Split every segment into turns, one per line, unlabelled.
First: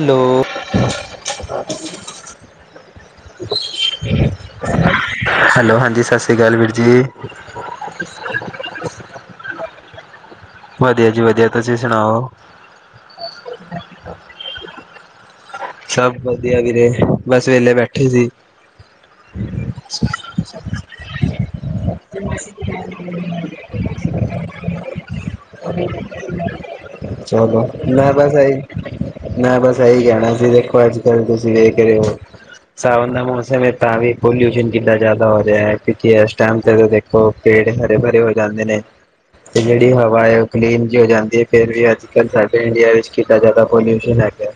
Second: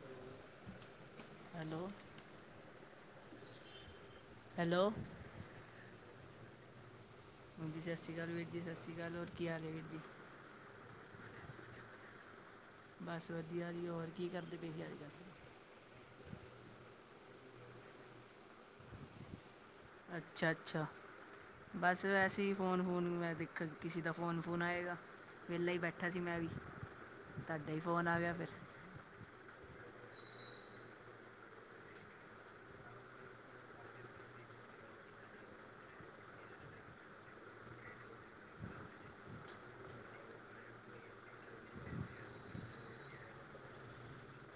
Hello.
Hello.
[unintelligible]
Hello.
Hello ਹਾਂਜੀ ਸਤਿ ਸ਼੍ਰੀ ਅਕਾਲ ਵੀਰ ਜੀ।
ਹਾਂਜੀ ਸਤਿ ਸ਼ੀ ਅਕਾਲ ਵੀਰ ਜੀ ਸਤਿ ਸ਼ੀ ਅਕਾਲ ਹੋਰ ਕੀ ਹਾਲ ਹੈ?
ਵਧੀਆ ਜੀ ਵਧੀਆ ਤੁਸੀਂ ਸੁਣਾਓ?
ਬਸ ਵਧੀਆ ਜੀ ਹੋਰ ਕੀ ਕਰਦੇ ਪਏ ਅੱਜ ਕੱਲ?
ਅੱਛਾ ਸਭ ਵਧੀਆ ਵੀਰੇ ਬਸ ਵੇਲੇ ਬੈਠੇ ਸੀ।
ਅੱਛਾ ਅੱਛਾ ਬਸ ਵੈਸੇ ਹੀ ਫੋਨ ਫੂਨ ਮੈਂ ਦੇਖਾਂ ਕਿਸੇ ਦਾ ਫੋਨ ਫੋਨ ਆਏਗਾ। ਵਿਹਲਾ
[unintelligible]
ਹੀ ਬੈਠਾ ਸੀ ਮੈਂ ਵੀ ਤੁਹਾਡਾ ਹੀ ਫੋਨ
ਮੈਂ
ਆ
ਤੇ
ਗਿਆ ਫਿਰ
ਸਹੀ। ਮੈਂ ਬਸ ਇਹੀ ਕਹਿਣਾ ਸੀ ਦੇਖੋ ਅੱਜ ਕੱਲ ਤੁਸੀਂ ਵੇਖ ਰਹੇ ਹੋ। ਸਾਵਨ ਦਾ ਮੌਸਮ ਹੈ ਤਾਂ ਵੀ ਪੋਲਿਊਸ਼ਨ ਕਿੰਨਾ ਜ਼ਿਆਦਾ ਹੋ ਰਿਹਾ ਹੈ ਕਿਉਂਕਿ ਇਸ ਟਾਈਮ ਤੇ ਉਹ ਪੇੜ ਹਰੇ ਭਰੇ ਹੋ ਜਾਂਦੇ ਨੇ ਤੇ ਜਿਹੜੀ ਹਵਾ। ਕਲੀਨ ਜ ਹੋ ਜਾਂਦੀ ਹੈ ਫਿਰ ਵੀ ਅੱਜ ਕੱਲ ਸਾਡੇ ਇੰਡੀਆ ਵਿੱਚ ਕਿਦ ਜ਼ਿਆਦਾ ਪੋਲਿਊ ਹੈਗਾ।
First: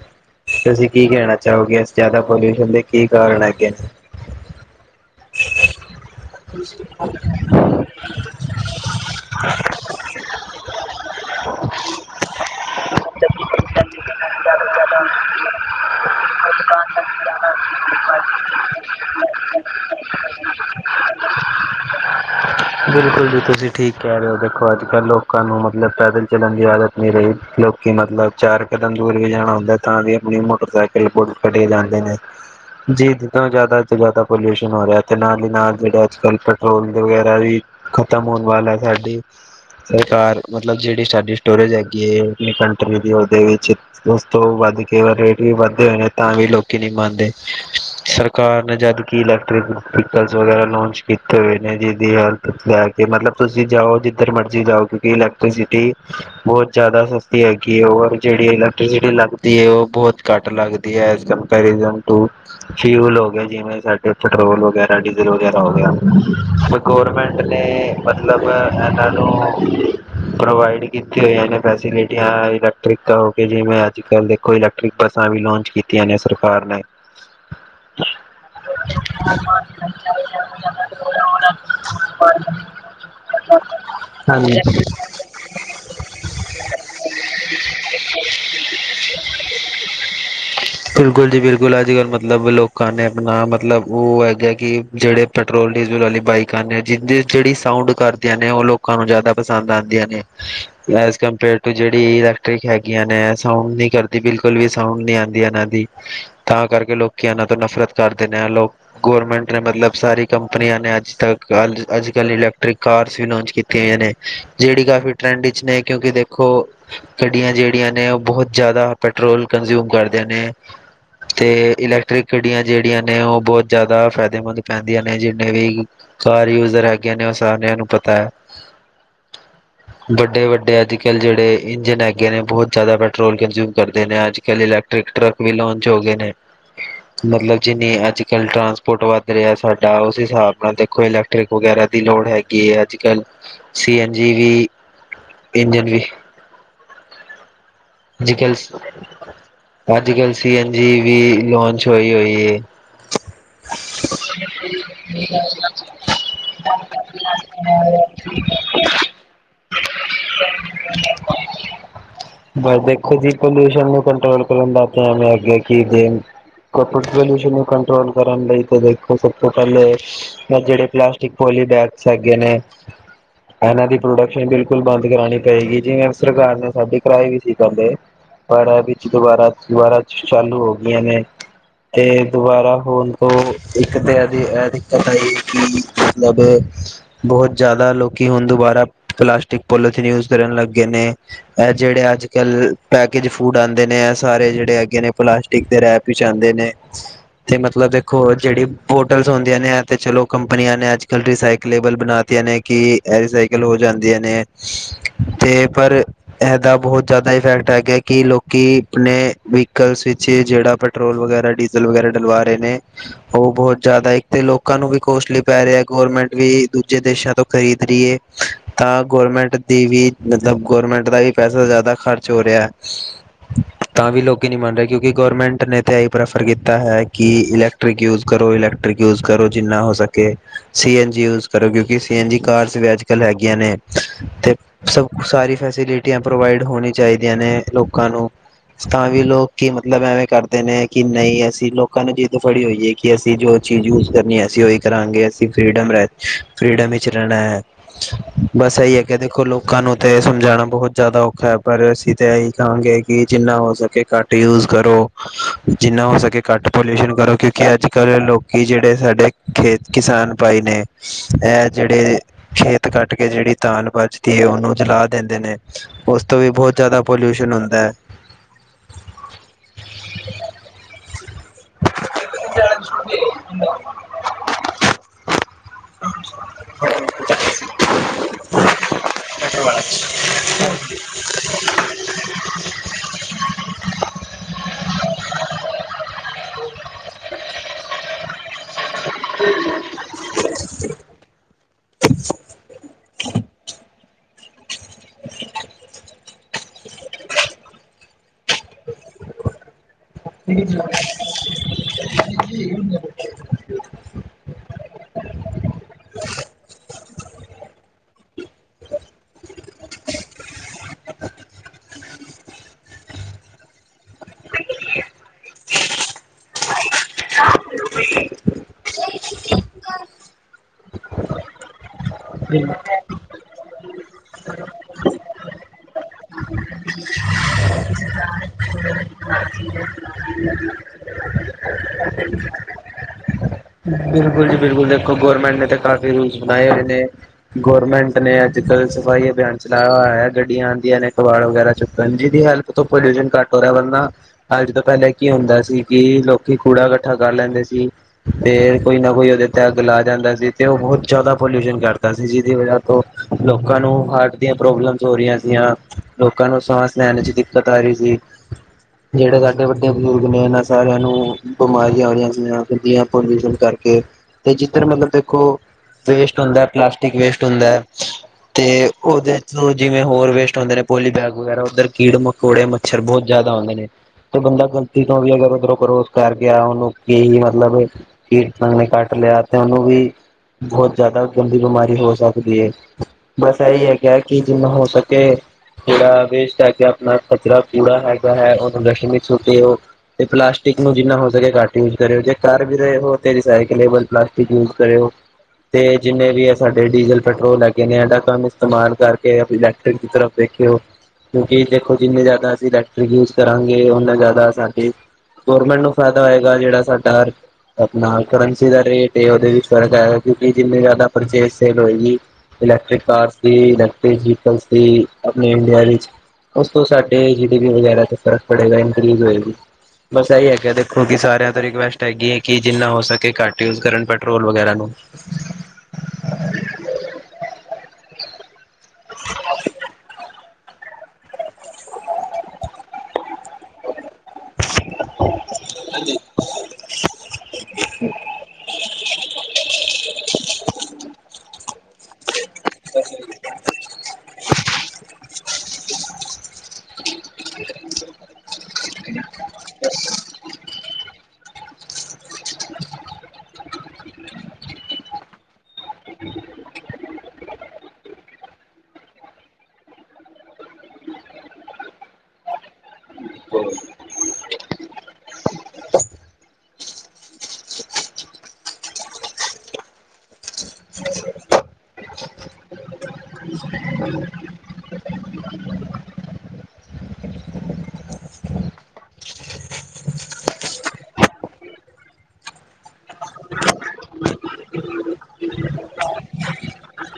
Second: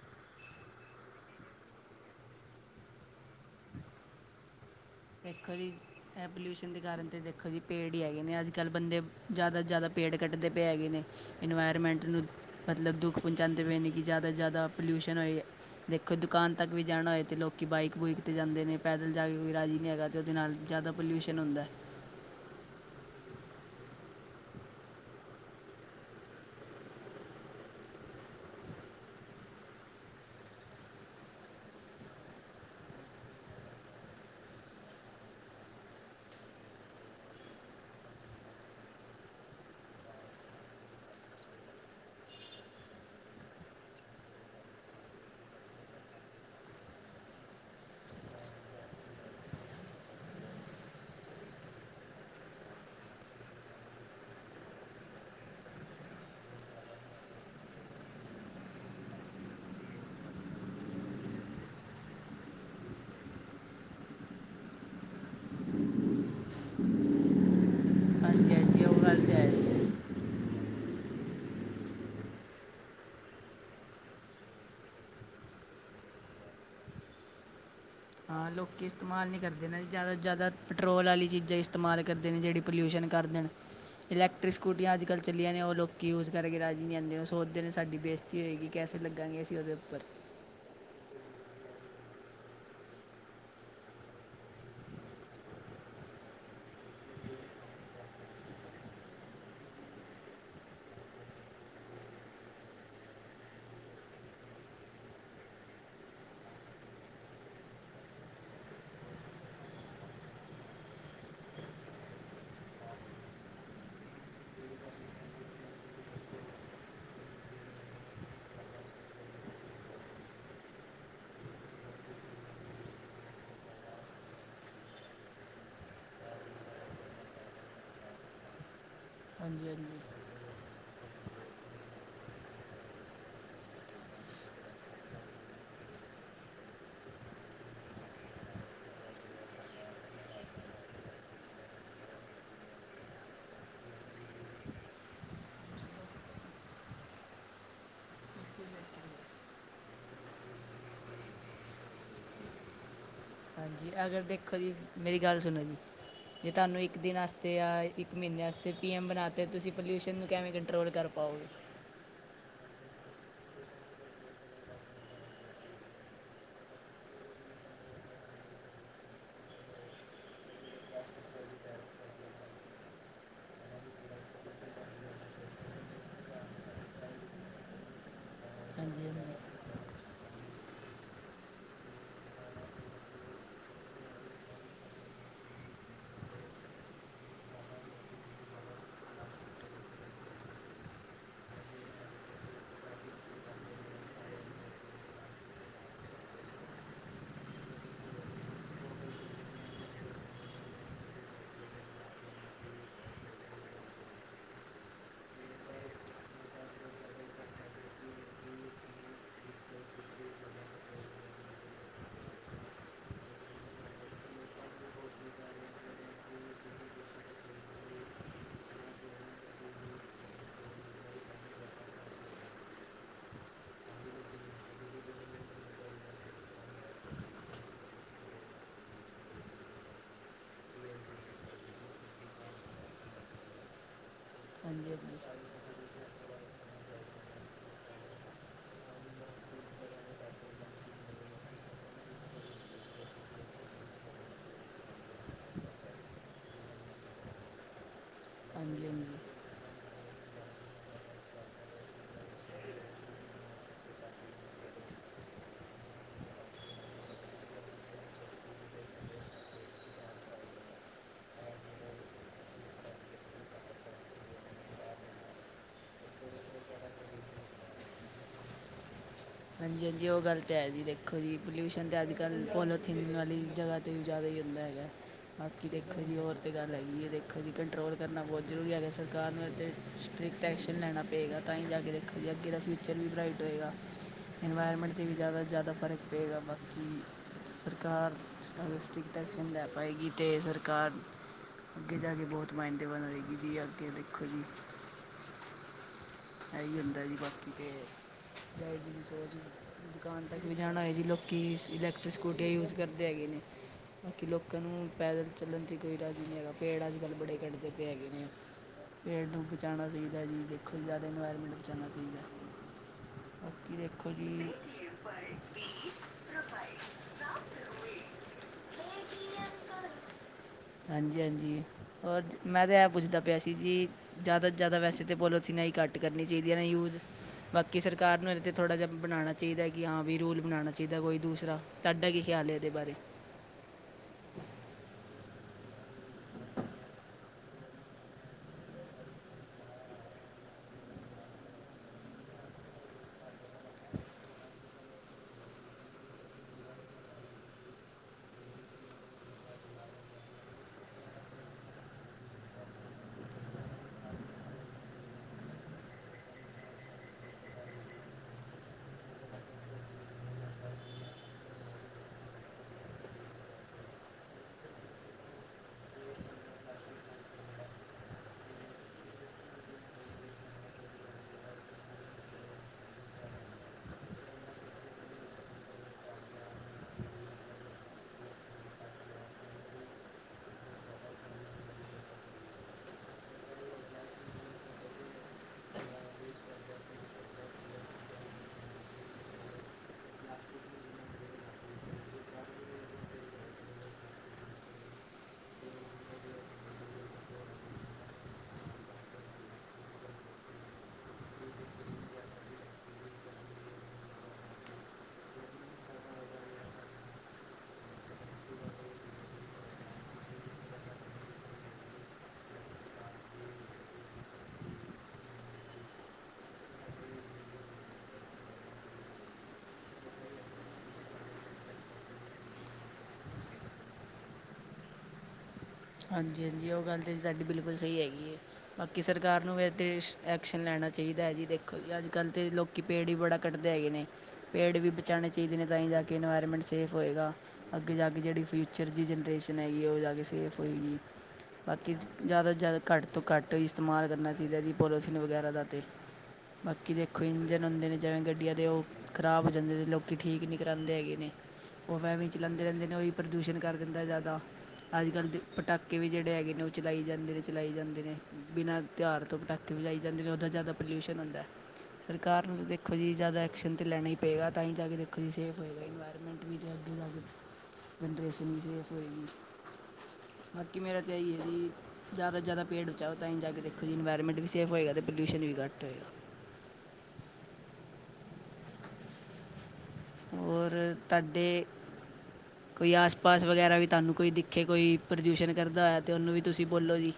ਤੁਸੀਂ ਕੀ ਕਹਿਣਾ ਚਾਹੋਗੇ ਅ ਜ਼ਿਆਦਾ ਪੋਲਿਊਸ਼ਨ ਦੇ ਕੀ ਕਾਰਨ ਹੈਗੇ।
ਦੇਖੋ ਜੀ ਅਰ ਪੋਲਿਊਸ਼ਨ ਦੇ ਕਾਰਨ ਤੇ ਦੇਖੋ ਜੀ ਪੇੜ ਹੀ ਹੈਗੇ ਨੇ ਅੱਜ। ਅੱਜ ਕੱਲ ਬੰਦੇ ਜ਼ਿਆਦਾ ਤੋਂ ਜ਼ਿਆਦਾ ਪੇੜ ਕੱਢਦੇ ਪਏ ਹੈਗੇ ਨੇ ਇਨਵਾਇਰਮੈਂਟ ਨੂੰ ਮਤਲਬ ਦੁੱਖ ਪਹੁੰਚਾਦੇ ਪਏ ਨੇ ਕਿ ਜ਼ਿਆਦਾ ਤੋਂ ਜ਼ਿਆਦਾ ਪਲਊਸ਼ਨ ਹੋਏ। ਦੇਖੋ ਦੁਕਾਨ ਤੱਕ ਵੀ ਜਾਣਾ ਹੋਏ ਤੇ ਲੋਕੀ ਬਾਈਕ ਬੁਇਕ ਤੇ ਜਾਂਦੇ ਨੇ ਪੈਦਲ ਜਾ ਕੇ ਕੋ ਰਾਜੀ। ਨਹੀਂ ਹੈਗਾ ਅਤੇ ਉਹਦੇ ਨਾਲ ਜ਼ਿਆਦਾ ਪਲਿਊਸ਼ਨ ਹੁੰਦਾ।
ਬਿਲਕੁਲ ਜੀ ਤੁਸੀਂ ਠੀਕ ਕਹਿ ਰਹੇ ਹੋ ਦੇਖੋ ਅੱਜ ਕੱਲ ਲੋਕ ਲੋਕਾਂ ਨੂੰ ਮਤਲਬ ਪੈਦਲ ਚੱਲਣ ਦੀ ਆਦਤ ਨਹੀਂ ਰਹੀ ਲੋਕ ਮਤਲਬ ਚਾਰ ਕਦਮ ਦੂਰ ਵੀ ਜਾਣਾ ਹੁੰਦਾ ਤਾਂ ਵੀ ਆਪਣੀ ਮੋਟਰਸਾਈਕਲ ਫੁੱਟ ਪੱਤੇ ਜਾਂਦੇ ਨੇ। ਜੀ ਜਦੋਂ ਜ਼ਿਆਦਾ ਤੋਂ ਜ਼ਿਆਦਾ ਪਲੂਸ਼ਨ ਹੋ ਰਿਹਾ ਤੇ ਨਾਲ ਹੀ ਨਾਲ ਜਿਹੜੇ ਅੱਜ ਕੱਲ ਪੈਟਰੋਲ ਦੇ ਵਗੈਰਾ ਵੀ ਖਤਮ ਹੋਣ ਵਾਲ ਹੈ ਸਾਡੀ ਸਰਕਾਰ ਮਤਲਬ ਜਿਹੜੀ ਸਟੱਡੀ ਸਟੋਰੇਜ ਹੈਗੀ ਹੈ ਆਪਣੀ ਕੰਟਰੀ ਦੀ ਉਹਦੇ ਵਿੱਚ ਉਸਤ ਤੋਂ ਵੱਧ ਕੇ ਰੇਟ ਵੀ ਵੱਧਦੇ ਹੋਏ ਨੇ ਤਾਂ ਵੀ ਲੋਕੀ ਨੀ ਮੰਨਦੇ ਸਰ ਕਾਰ ਨੇ ਜਦ ਕਿ ਇਲੈਕਟ੍ਰਿਕ ਵਕਲਸ ਵਗੈਰਾ ਲੋਂਚ ਕੀਤੇ ਹੋਏ ਨੇ ਜਿਹਦੀ ਗੱਲ ਲੈ ਕੇ ਮਤਲਬ ਤੁਸੀਂ ਜਾਓ ਜਿੱਧਰ ਮਰਜੀ ਜਾਓ ਕਿਉਂਕਿ ਇਲੈਕਟ੍ਰੀਸਿਟੀ ਬਹੁਤ ਜਿਆਦਾ ਸਸਤੀ ਹੈਗੀ ਹੈ ਉਹ ਜਿਹੜੀ ਇਲੈਕਟ੍ਰੀਸਿਟੀ ਲੱਗਦੀ ਹੈ ਉਹ ਬਹੁਤ ਘੱਟ ਲੱਗਦੀ। ਐ ਕਪੈਰਜ਼ਨ ਟੂ ਫਿਊਲ ਹੋ ਗਿਆ ਜਿਵੇਂ ਸਾਡੇ ਪੈਟਰੋਲ ਵਗੈਰਾ ਡੀਜ਼ਲ ਵਗੈਰਾ ਹੋ ਗਿਆ। ਗੌਰਮੈਂਟ ਨੇ ਮਤਲਬ
ਹਾਂਜੀ
ਐ
[inaudible]
ਪ੍ਰੋਵਾਈਡ ਕੀਤੀ ਹੋਈਆਂ ਨੇ ਫੈਸਿਲਿਟੀਆਂ ਇਲੈਕਟ੍ਰਿਕ ਹੋ ਕੇ ਜਿਵੇਂ ਅੱਜ ਕੱਲ ਦੇਖੋ ਠੀਕ ਬੱਸਾਂ ਵੀ ਲੌਂਚ ਕੀਤੀਆਂ ਨੇ ਸਰਕਾਰ ਨੇ।
ਹਾਂ, ਲੋਕੀਂ ਇਸਤੇਮਾਲ ਨੀ ਕਰਦੇ ਨੇ ਜੈਦਾ ਤੋਂ ਜੈਦਾ ਪੈਟਰੋਲ ਆਲੀ ਚੀਜ਼ਾਂ ਇਸਤੇਮਾਲ ਕਰਦੇ ਨੇ ਜੇੜੀ ਪੋਲਿਊਸ਼ਨ ਕਰ ਦੇਨ।
[inaudible]
ਇਲੈਕਟ੍ਰਿਕ ਸਕੂਟੀਆਂ ਅੱਜ-ਕੱਲ ਚੱਲੀਆਂ ਨੇ, ਉਹ ਲੋਕੀ ਯੂਜ਼ ਕਰਕੇ ਰਾਜੀ ਨੀ ਆਂਦੇਨ, ਉਹ ਸੋਚਦੇ ਨੇ ਸਾਡੀ ਬੇਸ ਤੀ ਹੋਏਗੀ ਕੈਸੇ ਲੱਗਾਂਗੇ ਅਸੀਂ ਉਹਦੇ ਉਪਰ
[inaudible] ਬਿਲਕੁਲ ਜੀ ਬਿਲਕੁਲ ਅੱਜ ਕੱਲ ਮਤਲਬ ਲੋਕਾਂ ਨੇ ਅਪਣਾ ਮਤਲਬ ਉਹ ਹੈਗਾ ਕਿ ਜੇੜੇ ਪੈਟਰੋਲ, ਡੀਜ਼ਲ ਵਾਲੀ ਬਾਈਕਾਂ ਨੇ ਜਿਦੀ ਜੇੜੀ ਸਾਊਂਡ ਕਰਦੀਆਂ ਨੇ ਉਹ ਲੋ ਕਾਂ ਨੂੰ ਜੈਦਾ ਪਸੰਦ ਆਂਦੀਆਂ ਨੇ। ਐਜ ਕੰਪੇਅਰ ਟੂ ਜੇੜੀ ਇਲੈਕਟ੍ਰਿਕ ਹੈਗੀਆਂ ਨੇ ਸਾਊਂਡ ਨੀ ਕਰਦੀ ਬਿਲ ਕੁਲ ਵੀ ਸਾਊਂਡ ਨੀ ਆਂਦੀ ਇਹਨਾਂ ਦੀ, ਤਾਂ ਕਰਕੇ ਲੋਕੀਂ ਇਹਨਾਂ ਤੋਂ ਨਫ਼ਰਤ ਕਰਦੇ ਨੇ ਐ ਲੋ ਗਵਰਮੈਂਟ ਨੇ ਮਤਲਬ ਸਾਰੀ ਕੰਪਨੀਆਂ ਨੇ ਅੱਜ ਤੱਕ ਅੱਜ ਕੱਲ ਇਲੈਕਟ੍ਰਿਕ ਕਾਰਸ ਵੀ ਲਾਂਚ ਕੀ [unintelligible] ਜੇੜੀ ਕਾਫ਼ੀ ਟਰੈਂਡ ਇਚ ਨੇ ਕਿਉਂਕਿ ਦੇਖੋ ਗੱਡੀਆਂ ਜੇੜੀਆਂ ਨੇ ਉਹ ਬਹੁਤ ਜੈਦਾ ਪੈਟਰੋਲ ਕੰਜ਼ਿਊਮ ਕਰਦਿਆਂ ਨੇ ਤੇ ਇਲੈਕਟ੍ਰਿਕ ਗੱਡੀਆਂ ਜੇੜੀਆਂ ਨੇ ਉਹ ਬੌਤ ਜੈਦਾ ਫਾਇਦੇਮੰਦ ਪੈਂਦੀਆਂ ਨੇ, ਜਿੰਨੇ ਵੀ ਕਾਰ ਯੂਜ਼ਰ ਹੈਗੀਆਂ ਨੇ ਉਹ ਸਾਰਿਆਂ ਨੂੰ ਪਤਾ ਐ।
ਹਾਂਜੀ-ਹਾਂਜੀ।
ਵੱਡੇ-ਵੱਡੇ, ਅੱਜ-ਕੱਲ ਜੇੜੇ ਇੰਜਨ ਹੈਗੇ ਨੇ ਬੌਤ ਜੈਦਾ ਪੈਟਰੋਲ ਕੰਜ਼ਿਊਮ ਕਰਦੇ ਨੇ, ਅੱਜ-ਕੱਲ ਇਲੈਕ ਟ੍ਰਿਕ ਟ੍ਰਕ ਵੀ ਲੋਂਚ ਹੋ ਗਏ ਨੇ। ਮਤਲਬ ਜਿੰਨੀ ਅੱਜ-ਕੱਲ ਟਰਾਂਸਪੋਰਟ ਵੱਧ ਰਿਆ ਸਾਡਾ ਉਸ ਹਿਸਾਬ ਨਾਲ ਦੇਖੋ ਇਲੈਕ ਟ੍ਰਿਕ ਵਗੈਰਾ ਦੀ ਲੋੜ ਹੈਗੀ ਏ ਅੱਜ-ਕੱਲ। ਸੀ ਐਨਜੀ ਵੀ, ਇੰਜਨ ਵੀ ਜੀ ਕਲਸ ਅੱਜ-ਕੱਲ ਸੀ ਐਨ ਜੀ ਵੀ ਲਾਂਚ ਹੋਈ ਹੋਈ ਏ।
ਹਾਂਜੀ, ਏ ਅਗਰ ਦੇਖੋ ਜੀ, ਮੇਰੀ ਗੱਲ ਸੁਣੋ ਜੀ, ਜੇ ਤੁਆਨੂੰ ਇੱਕ ਦਿਨ ਆਸਤੇ ਆ ਇੱਕ ਇੱਕ ਮਹੀਨੇ ਆਸਤੇ ਪੀ ਐਮ ਬਣਾ ਤੇ ਤੁਸੀਂ ਪੋਲਊਸ਼ਨ ਨੂੰ ਕੈਵੇਂ ਕੰਟਰੋਲ ਕਰ ਪਾਓਗੇ।
ਬਸ ਦੇਖੋ ਜੀ ਪੋਲਊਸ਼ਨ ਨੂੰ ਕੰਟਰੋਲ ਕਰਨ ਦਾ ਪਲੈਨ ਲੈ ਕੇ ਕਿ ਜੇ ਪ ਪੋਲਊਸ਼ਨ ਨੂੰ ਕੰਟਰੋਲ ਕਰਨ ਲਈ ਤੇ ਦੇਖੋ ਸਭ ਤੋਂ ਪਹਿਲੇ ਐ ਜੇੜੇ ਪਲਾਸਟਿਕ ਪੋਲੀ ਬੈਗਸ ਹੈਗੇ ਨੇ ਇਹਨਾਂ ਦੀ ਪ੍ਰੋਡਕਸ਼ਨ ਬਿਲਕੁਲ ਬੰਦ ਕਰਾਣੀ ਪਏਗੀ, ਜਿਵੇਂ ਸਰਕਾਰ ਨੇ ਸਾਡੀ ਕਰਾਈ ਵੀ ਸੀ ਕਰਦੇ। ਪਰ ਐ ਵਿੱਚ
ਹਾਂਜੀ ਹਾਂਜੀ
ਦੁਬਾਰਾ, ਦੁਬਾਰਾ ਚਾਲੂ ਹੋ ਗਈਆਂ ਨੇ। ਤੇ ਦੁਬਾਰਾ ਹੋਣ ਤੋਂ ਇੱਕ ਤੇ ਐਦੀ ਐ ਦਿੱਕਤ ਹੈਗੀ [unintelligible] ਕਿ ਮਤਲਬ ਏ। ਬੌਤ ਜੈਦਾ ਲੋਕੀ ਹੁਣ ਦੁਬਾਰਾ ਪਲਾਸਟਿਕ ਪੋਲੀਥੀਨ ਯੂਜ ਕਰਨ ਲੱਗ ਗਏ ਨੇ। ਇਹ ਜਿਹੜੇ ਅੱਜ-ਕੱਲ ਪੈਕੇਜ ਫੂਡ ਆਂਦੇ ਨੇ, ਇਹ ਸਾਰੇ ਜੇੜੇ ਹੈਗੇ ਨੇ ਪਲਾ ਸਟਿਕ ਦੇ ਰੈਪ ਚ ਆਂਦੇ ਨੇ। ਤੇ ਮਤਲਬ ਵੇਖੋ ਜੇੜੀ ਬੋਟਲਸ ਹੁੰਦੀਆ ਨੇ, ਐ ਤੇ ਚਲੋ ਕੰਪਨੀਆਂ ਨੇ ਅੱਜ-ਕੱਲ ਰੀਸਾਈਕਲੇਬਲ ਬਣਾ ਦਿਤੀਆਂ ਨੇ ਕਿ ਐ ਰੀਸਾਈਕਲ ਹੋ ਜਾਂਦੀਆਂ ਨੇ, ਤੇ ਪਰ ਇਹਦਾ ਬੌਤ ਜੈਦਾ ਇਫੈਕਟ ਹੈਗਾ ਕਿ ਲੋਕੀ ਅਪਣੇ ਵਹੀਕਲਸ ਵਿੱਚ ਜੇੜਾ ਪ ਟਰੋਲ ਵਗੈਰਾ ਡੀਜ਼ਲ ਵਗੈਰਾ ਡਲਵਾ ਰਏ ਨੇ ਉਹ ਬੌਤ ਜੈਦਾ, ਇੱਕ ਤੇ ਲੋਕਾਂ ਨੂੰ ਵੀ ਕੋਸਟਲੀ ਪੈ ਰਿਆ ਗੌਰਮੈਂਟ ਵੀ ਦੂਜੇ ਦੇਸ਼ਾਂ ਤੋਂ ਖਰੀਦ ਰੀ ਏ ਤਾਂ ਗੌਰਮੈਂਟ ਦੀ ਵੀ ਮਤਲਬ ਗੌਰਮੈਂਟ ਦਾ ਵੀ ਪੈਸਾ ਜੈਦਾ ਖਰਚ ਹੋਰਿਆ। ਤਾਂ ਵੀ ਲੋਕੀ ਨੀ ਮੰਨ ਰਏ ਕਿਉਂਕਿ ਗੌਰਮੈਂਟ ਨੇ ਤੇ ਇਹੀ ਪ੍ਰੈਫਰ ਕੀਤਾ ਹੈ ਕਿ ਇਲੈਕ ਟ੍ਰਿਕ ਯੁਜ ਕਰੋ, ਇਲੈਕਟ੍ਰਿਕ ਯੁਜ ਕਰੋ ਜਿਨ੍ਹਾਂ ਹੋ ਸੱਕੇ, ਸੀ ਐਨ ਜੀ ਯੁਜ ਕਰੋ ਕਿਉਂਕਿ ਸੀ ਐਨ ਜੀ ਕਾਰਸ ਵੀ ਅੱਜ-ਕੱਲ ਹੈਗੀਆਂ ਨੇ ਤੇ
ਹਾਂਜੀ ਹਾਂਜੀ
ਸਬ ਸਾਰੀ ਫੈਸਿਲੀ ਟੀਆਂ ਪ੍ਰੋਵਾਈਡ ਹੋਣੀ ਚਾਈਦੀਆਂ ਨੇ ਲੋਕਾਂ ਨੂੰ ਤਾਂ ਵੀ ਲੋਕ ਕੀ ਮਤਲਬ ਐਵੇਂ ਕਰਦੇ ਨੇ ਕਿ ਨਈ ਅਸੀਂ ਲੋਕਾਂ ਨੂੰ ਜਿੱਦ ਫੜੀ ਹੋਈ ਏ। ਕਿ ਅਸੀਂ ਜੋ ਚੀਜ਼ ਯੂਜ ਕਰਨੀ ਹੈ ਅਸੀਂ ਉਹੀ ਕਰਾਂਗੇ ਅਸੀਂ ਫਰੀਡਮ ਰਹਿ ਫਰੀਡਮ ਵਿੱਚ ਰਹਿਣਾ ਹੈ ਬਸ
ਹਾਂਜੀ
ਇਹੀ ਹੈ ਕਿ
ਹਾਂਜੀ
ਦੇਖੋ ਲੋਕ ਲੋਕਾਂ ਨੂੰ ਤੇ ਸਮਝਾਉਣਾ ਬਹੁਤ ਜ਼ਿਆਦਾ ਔਖਾ ਹੈ ਪਰ ਅਸੀਂ ਤਾਂ ਇਹੀ ਕਹਾਂਗੇ ਕਿ ਜਿੰਨਾ ਹੋ ਸਕੇ ਘੱਟ, ਤੇ ਯੂਸ ਕਰੋ। ਜਿੰਨਾ ਹੋ ਸਕੇ ਘੱਟ ਪੋਲਿਊਸ਼ਨ ਕਰੋ ਕਿਉਂਕਿ ਅੱਜ ਕੱਲ੍ਹ ਲੋਕੀ ਜਿਹੜੇ ਸਾਡੇ, ਖੇਤ ਕਿਸਾਨ ਭਾਈ ਨੇ। ਇਹ ਜਿਹੜੇ ਖੇਤ ਕੱਟ ਕੇ ਜਿਹੜੀ ਧਾਨ ਬਜਦੀ ਹੈ ਉਹਨੂੰ ਜਲਾ ਦਿੰਦੇ ਨੇ। ਉਸ ਤੋਂ ਵੀ ਬਹੁਤ ਜ਼ਿਆਦਾ ਪੋਲਿਊਸ਼ਨ ਹੁੰਦਾ ਹੈ।
ਹਾਂਜੀ ਹਾਂਜੀ, ਉਹ ਗੱਲ ਤਾਂ ਹੈ ਜੀ ਦੇਖੋ ਜੀ ਪੋਲਿਊਸ਼ਨ ਤਾਂ ਅੱਜ ਕੱਲ੍ਹ ਪੋਲੋਥੀਨ ਵਾਲੀ ਜਗ੍ਹਾ ਤੇ ਵੀ ਜ਼ਿਆਦਾ ਹੀ ਜਾਂਦਾ ਹੈਗਾ। ਬਾਕੀ ਦੇਖੋ ਜੀ ਹੋਰ ਤਾਂ ਗੱਲ ਹੈਗੀ ਹੈ ਦੇਖੋ ਜੀ ਕੰਟਰੋਲ ਕਰਨਾ ਬਹੁਤ ਜ਼ਰੂਰੀ ਹੈਗਾ ਸਰਕਾਰ ਨੂੰ ਅਤੇ, ਸਟਿਕਟ ਐਕਸ਼ਨ ਲੈਣਾ ਪਵੇਗਾ ਤਾਂ ਹੀ ਜਾ ਕੇ ਦੇਖੋ ਜੀ ਅੱਗੇ ਦਾ ਫਿਊਚਰ ਵੀ ਬਰਾਈਟ ਹੋਏਗਾ। ਇਨਵਾਇਰਮੈਂਟ ਤੇ ਵੀ ਜ਼ਿਆਦਾ ਤੋਂ ਜ਼ਿਆਦਾ ਫਰਕ ਪਏਗਾ ਬਾਕੀ, ਸਰਕਾਰ ਸਟ੍ਰਿਕਟ ਐਕਸ਼ਨ ਲੈ ਪਾਏਗੀ। ਅਤੇ ਸਰਕਾਰ ਅੱਗੇ ਜਾ ਕੇ ਬਹੁਤ ਮਾਇੰਦੇ ਬਣ ਰਏਗੀ ਜੀ ਅੱਗੇ ਦੇਖੋ ਜੀ।
[unintelligible]
ਆ ਹੀ ਹੁੰਦਾ ਜੀ ਬਾਕੀ ਅਤੇ ਜਾਏ ਦੀ ਰ ਸੋਚ, ਦੁਕਾਨ ਤੱਕ ਵੀ ਜਾਣਾ ਹੈ ਜੀ ਲੋਕੀ ਇਲੈਕਟ੍ਰਿਕ ਸਕੂਟੀਆਂ ਯੂਜ ਕਰਦੇ ਹੈਗੇ ਨੇ। ਬਾਕੀ ਲੋਕਾਂ ਨੂੰ ਪੈਦਲ ਚੱਲਣ ਤੇ ਕੋਈ ਰਾਜ ਹੀ ਨਹੀਂ ਹੈਗਾ ਪੇੜ ਅੱਜ ਕੱਲ੍ਹ ਬੜੇ ਕੱਢਦੇ ਪਏ ਹੈਗੇ ਨੇ ਆ। ਪੇਡ ਨੂੰ ਬਚਾਉਣਾ ਚਾਹੀਦਾ ਜੀ ਦੇਖੋ ਜ਼ਿਆਦਾ ਇਨਵਾਇਰਮੈਂਟ ਬਚਾਉਣਾ ਚਾਹੀਦਾ ਬਾਕੀ ਦੇਖੋ ਜੀ।
[unintelligible]
ਹਾਂਜੀ-ਹਾਂਜੀ, ਹੋਰ ਮੈਂ ਤਾਂ ਇਹ ਪੁੱਛਦਾ ਵੈਸੇ ਜੀ ਜ਼ਿਆਦਾ ਤੋਂ ਜ਼ਿਆਦਾ ਵੈਸੇ ਤਾਂ ਪੋਲੋਥੀ ਨਾ ਹੀ ਘੱਟ ਕਰਨੀ ਚਾਹੀਦੀ ਇਹ ਨਾ ਯੂਜ਼। ਬਾਕੀ ਸਰਕਾਰ ਨੂੰ ਇਹਦੇ ਤੇ ਥੋੜ੍ਹਾ ਜਿਹਾ ਬਣਾਉਣਾ ਚਾਹੀਦਾ ਹੈ ਕਿ ਹਾਂ ਵੀ ਰੂਲ ਬਣਾਉਣਾ ਚਾਹੀਦਾ ਕੋਈ ਦੂਸਰਾ। ਤੁਹਾਡਾ ਕੀ ਖਿਆਲ ਹੈ ਇਹਦੇ ਬਾਰੇ।
ਬਿਲਕੁਲ ਜੀ ਬਿਲਕੁਲ ਦੇਖੋ ਗੌਰਰਮੈਂਟ ਨੇ ਤੇ ਕਾਫੀ ਰੂਲਸ ਬਣਾਏ ਹੋਏ ਨੇ। ਗੌਰਮੈਂਟ ਨੇ ਅੱਜ ਕੱਲ੍ਹ ਸਫ਼ਾਈ ਅਭਿਆਨ ਚਲਾਇਆ ਹੋਇਆ ਹੈ ਗੱਡੀਆਂ ਆਉਂਦੀਆਂ ਨੇ ਕਬਾੜ ਵਗੈਰਾ ਚੁੱਕਣ ਜਿਹਦੀ ਹਾਲ ਪ੍ਰੋਲਿਊਸ਼ਨ ਕੱਟ ਰਿਹਾ ਲੈਬਲ ਨਾਲ। ਅੱਜ ਤੋਂ ਪਹਿਲਾਂ ਕੀ ਹੁੰਦਾ ਸੀ ਕਿ ਲੋਕੀ ਕੂੜਾ ਇਕੱਠਾ ਕਰ ਲੈਂਦੇ ਸੀ। ਫੇਰ ਕੋਈ ਨਾ ਕੋਈ ਉਹਦੇ ਤੇ ਅੱਗ ਲਾ ਜਾਂਦਾ ਸੀ ਤੇ ਉਹ ਬਹੁਤ ਜ਼ਿਆਦਾ ਪੋਲਿਊਸ਼ਨ ਕਰਦਾ ਸੀ ਜਿਹਦੀ ਵਜ੍ਹਾ ਲੋਕਾਂ ਨੂੰ ਹਾਰਟ ਦੀਆਂ ਪ੍ਰੋਬਲਮਸ ਹੋ ਰਹੀਆਂ ਸੀ ਲੋਕਾਂ ਨੂੰ ਸਾਂਸ ਲੈਣ ਚ ਦਿੱਕਤ ਆ ਰਹੀ ਸੀ। ਜਿਹੜੇ ਸਾਡੇ ਵੱਡੇ ਬਜ਼ੁਰਗ ਨੇ ਇਹਨਾਂ ਸਾਰਿਆਂ ਨੂੰ ਬਿਮਾਰੀਆਂ ਹੋਈਆਂ ਸੀਗੀਆਂ ਪੋਲਿਊਸ਼ਨ ਕਰਕੇ ਤੇ ਜਿੱਧਰ ਮਤਲਬ ਦੇਖੋ ਵੇਸਟ ਹੁੰਦਾ ਪਲਾਸਟਿਕ ਵੇਸਟ ਹੁੰਦਾ ਹੈ। ਤੇ ਉਹਦੇ ਚ ਜਿਵੇਂ ਹੋਰ ਵੇਸਟ ਹੁੰਦੇ ਨੇ ਪੋਲੀ ਬੈਗ ਵਗੈਰਾ ਉੱਧਰ ਕੀੜ ਕੂੜੇ ਮੱਛਰ ਬਹੁਤ ਜ਼ਿਆਦਾ ਆਉਂਦੇ ਨੇ। ਤੇ ਬੰਦਾ ਗਲਤੀ ਤੋਂ ਵੀ ਅਗਰ ਉਧਰੋਂ ਕਰੋਸ ਕਰਕੇ ਉਹਨੂੰ ਕਿ ਹੀ ਮਤਲਬ, ਕੀਟਨਾਗ ਨੇ ਕੱਟ ਲਿਆ ਤੇ ਉਹਨੂੰ ਵੀ ਬਹੁਤ ਜ਼ਿਆਦਾ ਗੰਦੀ ਬਿਮਾਰੀ ਹੋ ਸਕਦੀ ਹੈ। ਬਸ ਇਹੀ ਹੈ ਕਿਹਾ ਕਿ ਜਿੰਨਾ ਹੋ ਸਕੇ। ਜਿਹੜਾ ਵੇਸਟ ਕਰਕੇ ਆਪਣਾ ਖਚਰਾ ਕੂੜਾ ਹੈਗਾ ਹੈ ਉਹਨੂੰ ਲਸ਼ਮਿਕ ਕੇ ਉਹ ਤੇ ਪਲਾਸਟਿਕ ਨੂੰ ਜਿੰਨਾ ਹੋ ਸਕੇ ਘੱਟ ਯੂਜ ਕਰਿਓ ਜੇ ਘਰ, ਰਹੇ ਹੋ ਰਿਸਾਇਕੇਬਲ ਪਲਾਸਟਿਕ ਯੂਜ ਕਰੇਓ। ਤੇ ਜਿੰਨੇ ਵੀ ਆ ਸਾਡੇ ਡੀਜ਼ਲ ਪੈਟਰੋਲ ਹੈਗੇ ਨੇ ਇਹਦਾ ਕੰਮ ਇਸਤੇਮਾਲ ਕਰਕੇ ਫਿਰ ਕੀ ਤਰ੍ਹਾਂ ਦੇਖੇ ਹੋ। ਕਿਉਂਕਿ ਦੇਖੋ ਜਿੰਨੇ ਜ਼ਿਆਦਾ ਅਸੀਂ ਇਲੈਕਟ੍ਰਿਕ ਯੂਜ ਕਰਾਂਗੇ ਓਨਾ ਜ਼ਿਆਦਾ ਸਾਡੇ, ਗੌਰਰਮੈਂਟ ਨੂੰ ਫਾਇਦਾ ਹੋਏਗਾ ਜਿਹੜਾ ਸਾਡਾ, ਆਪਣਾ ਕਰੰਸੀ ਦਾ ਰੇਟ ਹੈ ਉਹਦੇ ਵਿੱਚ ਫਰਕ ਹੈਗਾ ਕਿਉਂਕਿ ਜਿੰਨੀ ਜ਼ਿਆਦਾ ਪਰਚੇਸ ਸੇਲ ਹੋਏਗੀ। ਇਲੈਕਟ੍ਰਿਕ ਕਾਰ ਸੀ ਇਲੈਕਟ੍ਰਿਕ ਵਹੀਕਲ ਸੀ ਆਪਣੇ ਇੰਡੀਆ ਵਿੱਚ ਉਸ ਤੋਂ ਸਾਡੇ ਜਿ ਵੀ ਵਗੈਰਾ ਤੇ ਫ਼ਰਕ ਪੇਗਾ ਇਨਕਰੀਜ਼ ਹੋਏਗੀ ਬਸ ਇਹੀ ਹੈ ਕਿ ਦੇਖੋ ਕਿ ਸਾਰਿਆਂ ਤੋਂ ਰਿਕੁਐਸਟ ਹੈਗੀ ਹੈ ਕਿ ਜਿੰਨਾ ਹੋ ਸਕੇ ਘੱਟ ਯੂਜ ਕਰਨ ਪੈਟਰੋਲ ਵਗੈਰਾ ਨੂੰ
ਹਾਂਜੀ ਹਾਂਜੀ ਉਹ ਗੱਲ ਤਾਂ ਸਾਡੀ ਬਿਲਕੁਲ ਸਹੀ ਹੈਗੀ ਹੈ ਬਾਕੀ ਸਰਕਾਰ ਨੂੰ ਐਕਸ਼ਨ ਲੈਣਾ ਚਾਹੀਦਾ ਹੈ ਜੀ ਦੇਖੋ ਜੀ ਅੱਜ ਕੱਲ੍ਹ ਤਾਂ ਲੋਕ ਪੇੜ ਵੀ ਬੜਾ ਕੱਟਦੇ ਹੈਗੇ ਨੇ। ਪੇੜ ਵੀ ਬਚਾਉਣੇ ਚਾਹੀਦੇ ਨੇ ਤਾਂ ਹੀ ਜਾ ਕੇ ਇਨਵਾਇਰਮੈਂਟ ਸੇਫ ਹੋਏਗਾ ਅੱਗੇ ਜਾ ਕੇ ਜਿਹੜੀ ਫਿਊਚਰ ਦੀ ਜਨਰੇਸ਼ਨ ਹੈਗੀ ਹੈ ਉਹ ਜਾ ਕੇ ਸੇਫ ਬਾਕੀ ਜਿਆਦਾ ਤੋਂ ਜਿਆਦਾ ਘੱਟ ਤੋਂ ਘੱਟ ਇਸਤੇਮਾਲ ਕਰਨਾ ਚਾਹੀਦਾ ਜੀ ਪੋਲੋ ਥੀਨ ਵਗੈਰਾ ਤੇ ਬਾਕੀ ਦੇਖੋ ਇੰਜਨ ਹੁੰਦੇ ਨੇ ਜਿਵੇਂ ਗੱਡੀਆਂ ਦੇ ਉਹ ਖਰਾਬ ਹੋ ਜਾਂਦੇ ਨੇ ਲੋਕੀ ਠੀਕ ਨ ਚਉਂਦੇ ਹੈਗੇ ਨੇ ਉਹ ਫੈ ਵੀ ਚਲਾਉਂਦੇ ਰਹਿੰਦੇ ਨੇ ਉਹੀ ਪ੍ਰਦੂਸ਼ਣ ਕਰ ਦਿੰਦਾ ਜ਼ਿਆਦਾ ਅੱਜ ਕੱਲ੍ਹ ਦੇ ਪਟਾਕੇ ਵੀ ਜਿਹੜੇ ਹੈਗੇ ਨੇ ਉਹ ਚਲਾਈ ਜਾਂਦੇ ਨੇ ਚਲਾਈ ਜਾਂਦੇ ਨੇ ਬਿਨਾਂ ਤਿਉਹਾਰ ਤੋਂ ਪਟਾਕੇ ਉੱਥੇ ਬਜਾਈ ਜਾਂਦੀ ਨੇ ਉਹਦਾ ਜ਼ਿਆਦਾ ਪਲਊਸ਼ਨ ਹੁੰਦਾ ਸਰਕਾਰ ਨੂੰ ਤਾਂ ਦੇਖੋ ਜੀ ਜ਼ਿਆਦਾ ਐਕਸ਼ਨ ਤਾਂਤ ਲੈਣਾ ਹੀ ਪਏਗਾ ਤਾਂ ਹੀ ਜਾ ਕੇ ਦੇਖੋ ਜੀ ਸੇਫ ਹੋਏਗਾ ਇਨਵਾ [unintelligible] ਬਾਕੀ ਮੇਰਾ ਤਾਂ ਇ ਹੀ ਹੈ ਜੀ ਜਾਦਾ ਤੋਂ ਜਾਦਾ ਪੇੜ ਉਚਾਓ ਤਾਂ ਹੀ ਜਾ ਕੇਖੋ ਜੀ ਇਨਵਾਇਰਮੈਂਟ ਵੀ ਸੇਫ ਹੋਏਗਾ ਅਤੇੋਲਿਊਸ਼ਨ ਵੀ ਘੱਟ ਹੋਏਗਾ।
[inaudible]
ਔਰ ਤਾਡੇ
[inaudible]
ਕੋਈ ਆਸ ਪਾਸ ਵਗੈਰਾ ਵੀ ਤੁਹਾਨੂੰ ਕੋਈ ਦਿਖੇ ਕੋਈ ਪ੍ਰਦੂਸ਼ਣ ਕਰਦਾ ਹੋਇਆ ਤਾਂ ਉਹਨੂੰ ਵੀ ਤੁਸੀਂ ਬੋਲੋ ਜੀ।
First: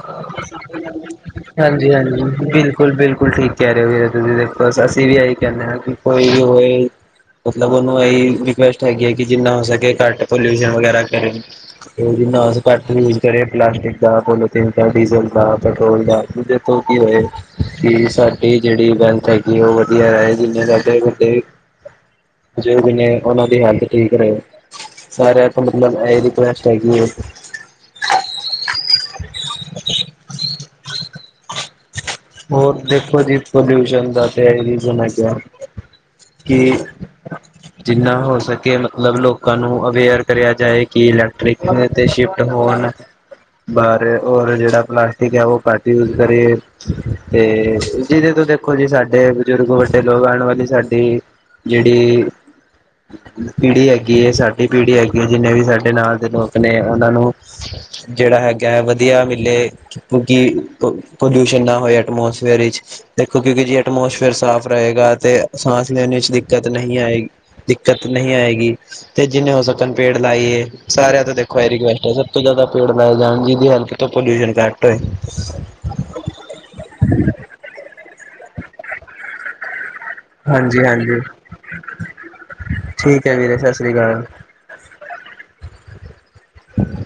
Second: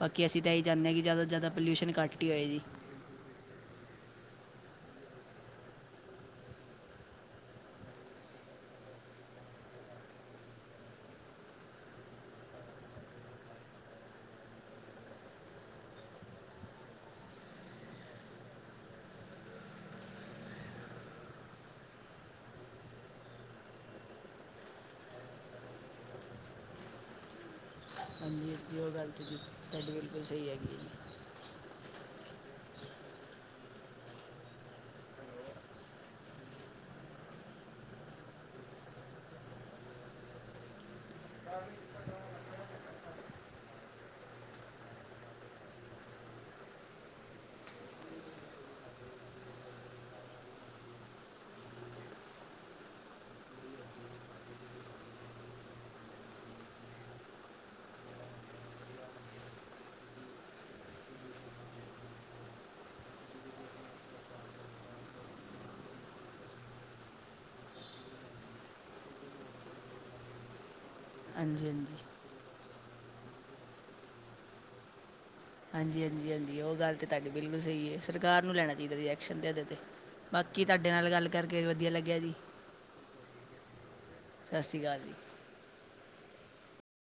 ਬਾਕੀ ਅਸੀਂ ਤਾਂ ਇਹ ਚਾਹੁੰਦੇ ਹਾਂ ਕਿ ਜਾਦਾ
ਹਾਂਜੀ-ਹਾਂਜੀ ਬਿਲਕੁਲ-ਬਿਲਕੁਲ ਠੀਕ। ਕਹਿ ਰਹੇ ਹੋ ਤੁਸੀਂ ਦੇਖੋ ਅਸੀਂ ਵੀ ਇਹੀ ਕਹਿੰਦੇ ਹਾਂ ਕਿ ਕੋਈ ਹੋਏ ਮਤਲਬ ਉਹਨੂੰ ਇਹੀ ਰਿਕੁਐਸਟ ਹੈਗੀ ਹੈ ਕਿ ਜਿੰਨਾ ਹੋ ਸਕੇ ਘੱਟ ਪੋਲਿਊ ਵਗੈਰਾ ਕਰੇ। ਜਿੰਨਾ ਹੋ ਸਕੇ ਘੱਟ ਯੂਜ ਕਰੇ ਪਲਾਸਟਿਕ ਦਾ, ਪੋਲੀਥਨ ਦਾ, ਡੀਜ਼ਲ ਦਾ, ਪੈਟਰੋਲ ਦਾ। [unintelligible] ਕੀ ਹੋਏ। ਕਿ ਸਾਡੀ ਜਿਹੜੀ ਬਲਥ ਹੈਗੀ ਉਹ ਵਧੀਆ ਰਹੇ ਜਿੰਨੇ ਸਾਡੇ ਵੱਡੇ ਜੋ ਵੀ ਨੇ ਉਹਨਾਂ ਦੀ ਹੈਲਥ ਠੀਕ ਰਹੇ ਸਾਰੇ ਮਤਲਬ ਇਹ ਰਿਕੁਐਸਟ ਹੈਗੀ ਹੈ।
ਹਾਂਜੀ ਜ ਉਹ ਗੱਲ ਤੁ ਤੁਹਾਡੀ ਬਿਲਕੁਲ ਸਹੀ ਹੈਗੀ ਹੈ।
ਹੋਰ ਦੇਖੋ ਜੀ ਪੋਲਿਊਸ਼ਨ ਦਾ ਤੇ ਇਹੀ ਰੀਜਨ ਹੈਗੇ ਆ। ਕਿ ਜਿੰਨਾ ਹੋ ਸਕੇ ਮਤਲਬ ਲੋਕਾਂ ਨੂੰ ਅਵੇਅਰ ਕਰਿਆ ਜਾਏ ਕਿ ਇਲੈਕਟ੍ਰ ਤੇ ਸ਼ਿਫਟ ਹੋਣ ਬਾਹਰ ਰ ਜਿਹੜਾ ਪਲਾਸਟਿਕ ਹੈ ਉਹ ਘੱਟ ਯੂਜ ਕਰੀਏ। ਤੇ ਜਿਹਦੇ ਤੂੰ ਦੇਖੋ ਜੀ ਸਾਡੇ ਬਜ਼ੁਰਗ ਵੱਡੇ ਲੋਕ ਆਉਣ ਵਾਲੀ ਸਾਡੀ ਜਿਹੜੀ ਪੀੜ੍ਹੀ ਹੈਗੀ ਹੈ ਸਾਡੀ ਪੀੜ੍ਹੀ ਹੈਗੀ ਹੈ ਜਿੰਨੇ ਵੀ ਸਾਡੇ ਨਾਲ ਦੇ ਲੋਕ ਨੇ ਉਹਨਾਂ ਨੂੰ ਜਿਹੜਾ ਹੈਗਾ ਹੈ ਵਧੀਆ ਮਿਲੇ ਕਿਉਂਕਿ ਇਨਾ ਹੋਏ ਐਟਮੋਸਫੇਅਰ ਵਿੱਚ ਦੇਖੋ ਕਿਉਂਕਿ ਜੀ ਐਟਮੋਸਫੇਅਰ ਸਾਫ਼ ਰਹੇਗਾ ਤੇ ਸਾਂਸ ਲੈਣ ਚ ਦਿੱਕਤ ਨਹੀਂ ਆਏਗੀ। ਦਿੱਕਤ ਨਹੀਂ ਆਏਗੀ ਤੇ ਜਿੰਨੇ ਹੋ ਸਕਣ ਪੇੜ ਲਾਈਏ। ਸਾਰਿਆਂ ਤੋਂ ਦੇਖੋ
ਹਾਂਜੀ
ਇਹ
ਹਾਂਜੀ
ਰੁਸਟ ਸਭ ਤੋਂ ਜ਼ਿਆਦਾ ਪੇੜ ਲਾਏ ਜਾਣ ਜਿਹਦੀ ਹੈਲਪ ਤੋਂ ਪੋਲਿਊ ਘੱਟ ਹੋਏ।
ਹਾਂਜੀ-ਹਾਂਜੀ, ਹਾਂਜੀ ਉਹ ਗੱਲ ਤਾਂ ਤੁਹਾਡੀ ਬਿਲਕੁਲ ਸਹੀ ਹੈ ਸਰਕਾਰ ਨੂੰ ਲੈਣਾ ਚਾਹੀਦਾ ਰਿ ਐਕਸ਼ਨ ਤੇ ਇਦੇ ਤੇ। ਬਾਕੀ
ਹਾਂਜੀ
ਤੁਹਾਡੇ ਨਾਲ
ਹਾਂਜੀ
ਗੱਲ ਕਰਕੇ ਵਧੀਆ ਲੱਗਿਆ ਜੀ।
ਠੀਕ ਹੈ ਵੀਰੇ ਸਤਿ ਸ੍ਰੀ ਅਕਾਲ
ਸਸ ਸ੍ਰੀ ਕਾਲ ਜੀ।
[inaudible]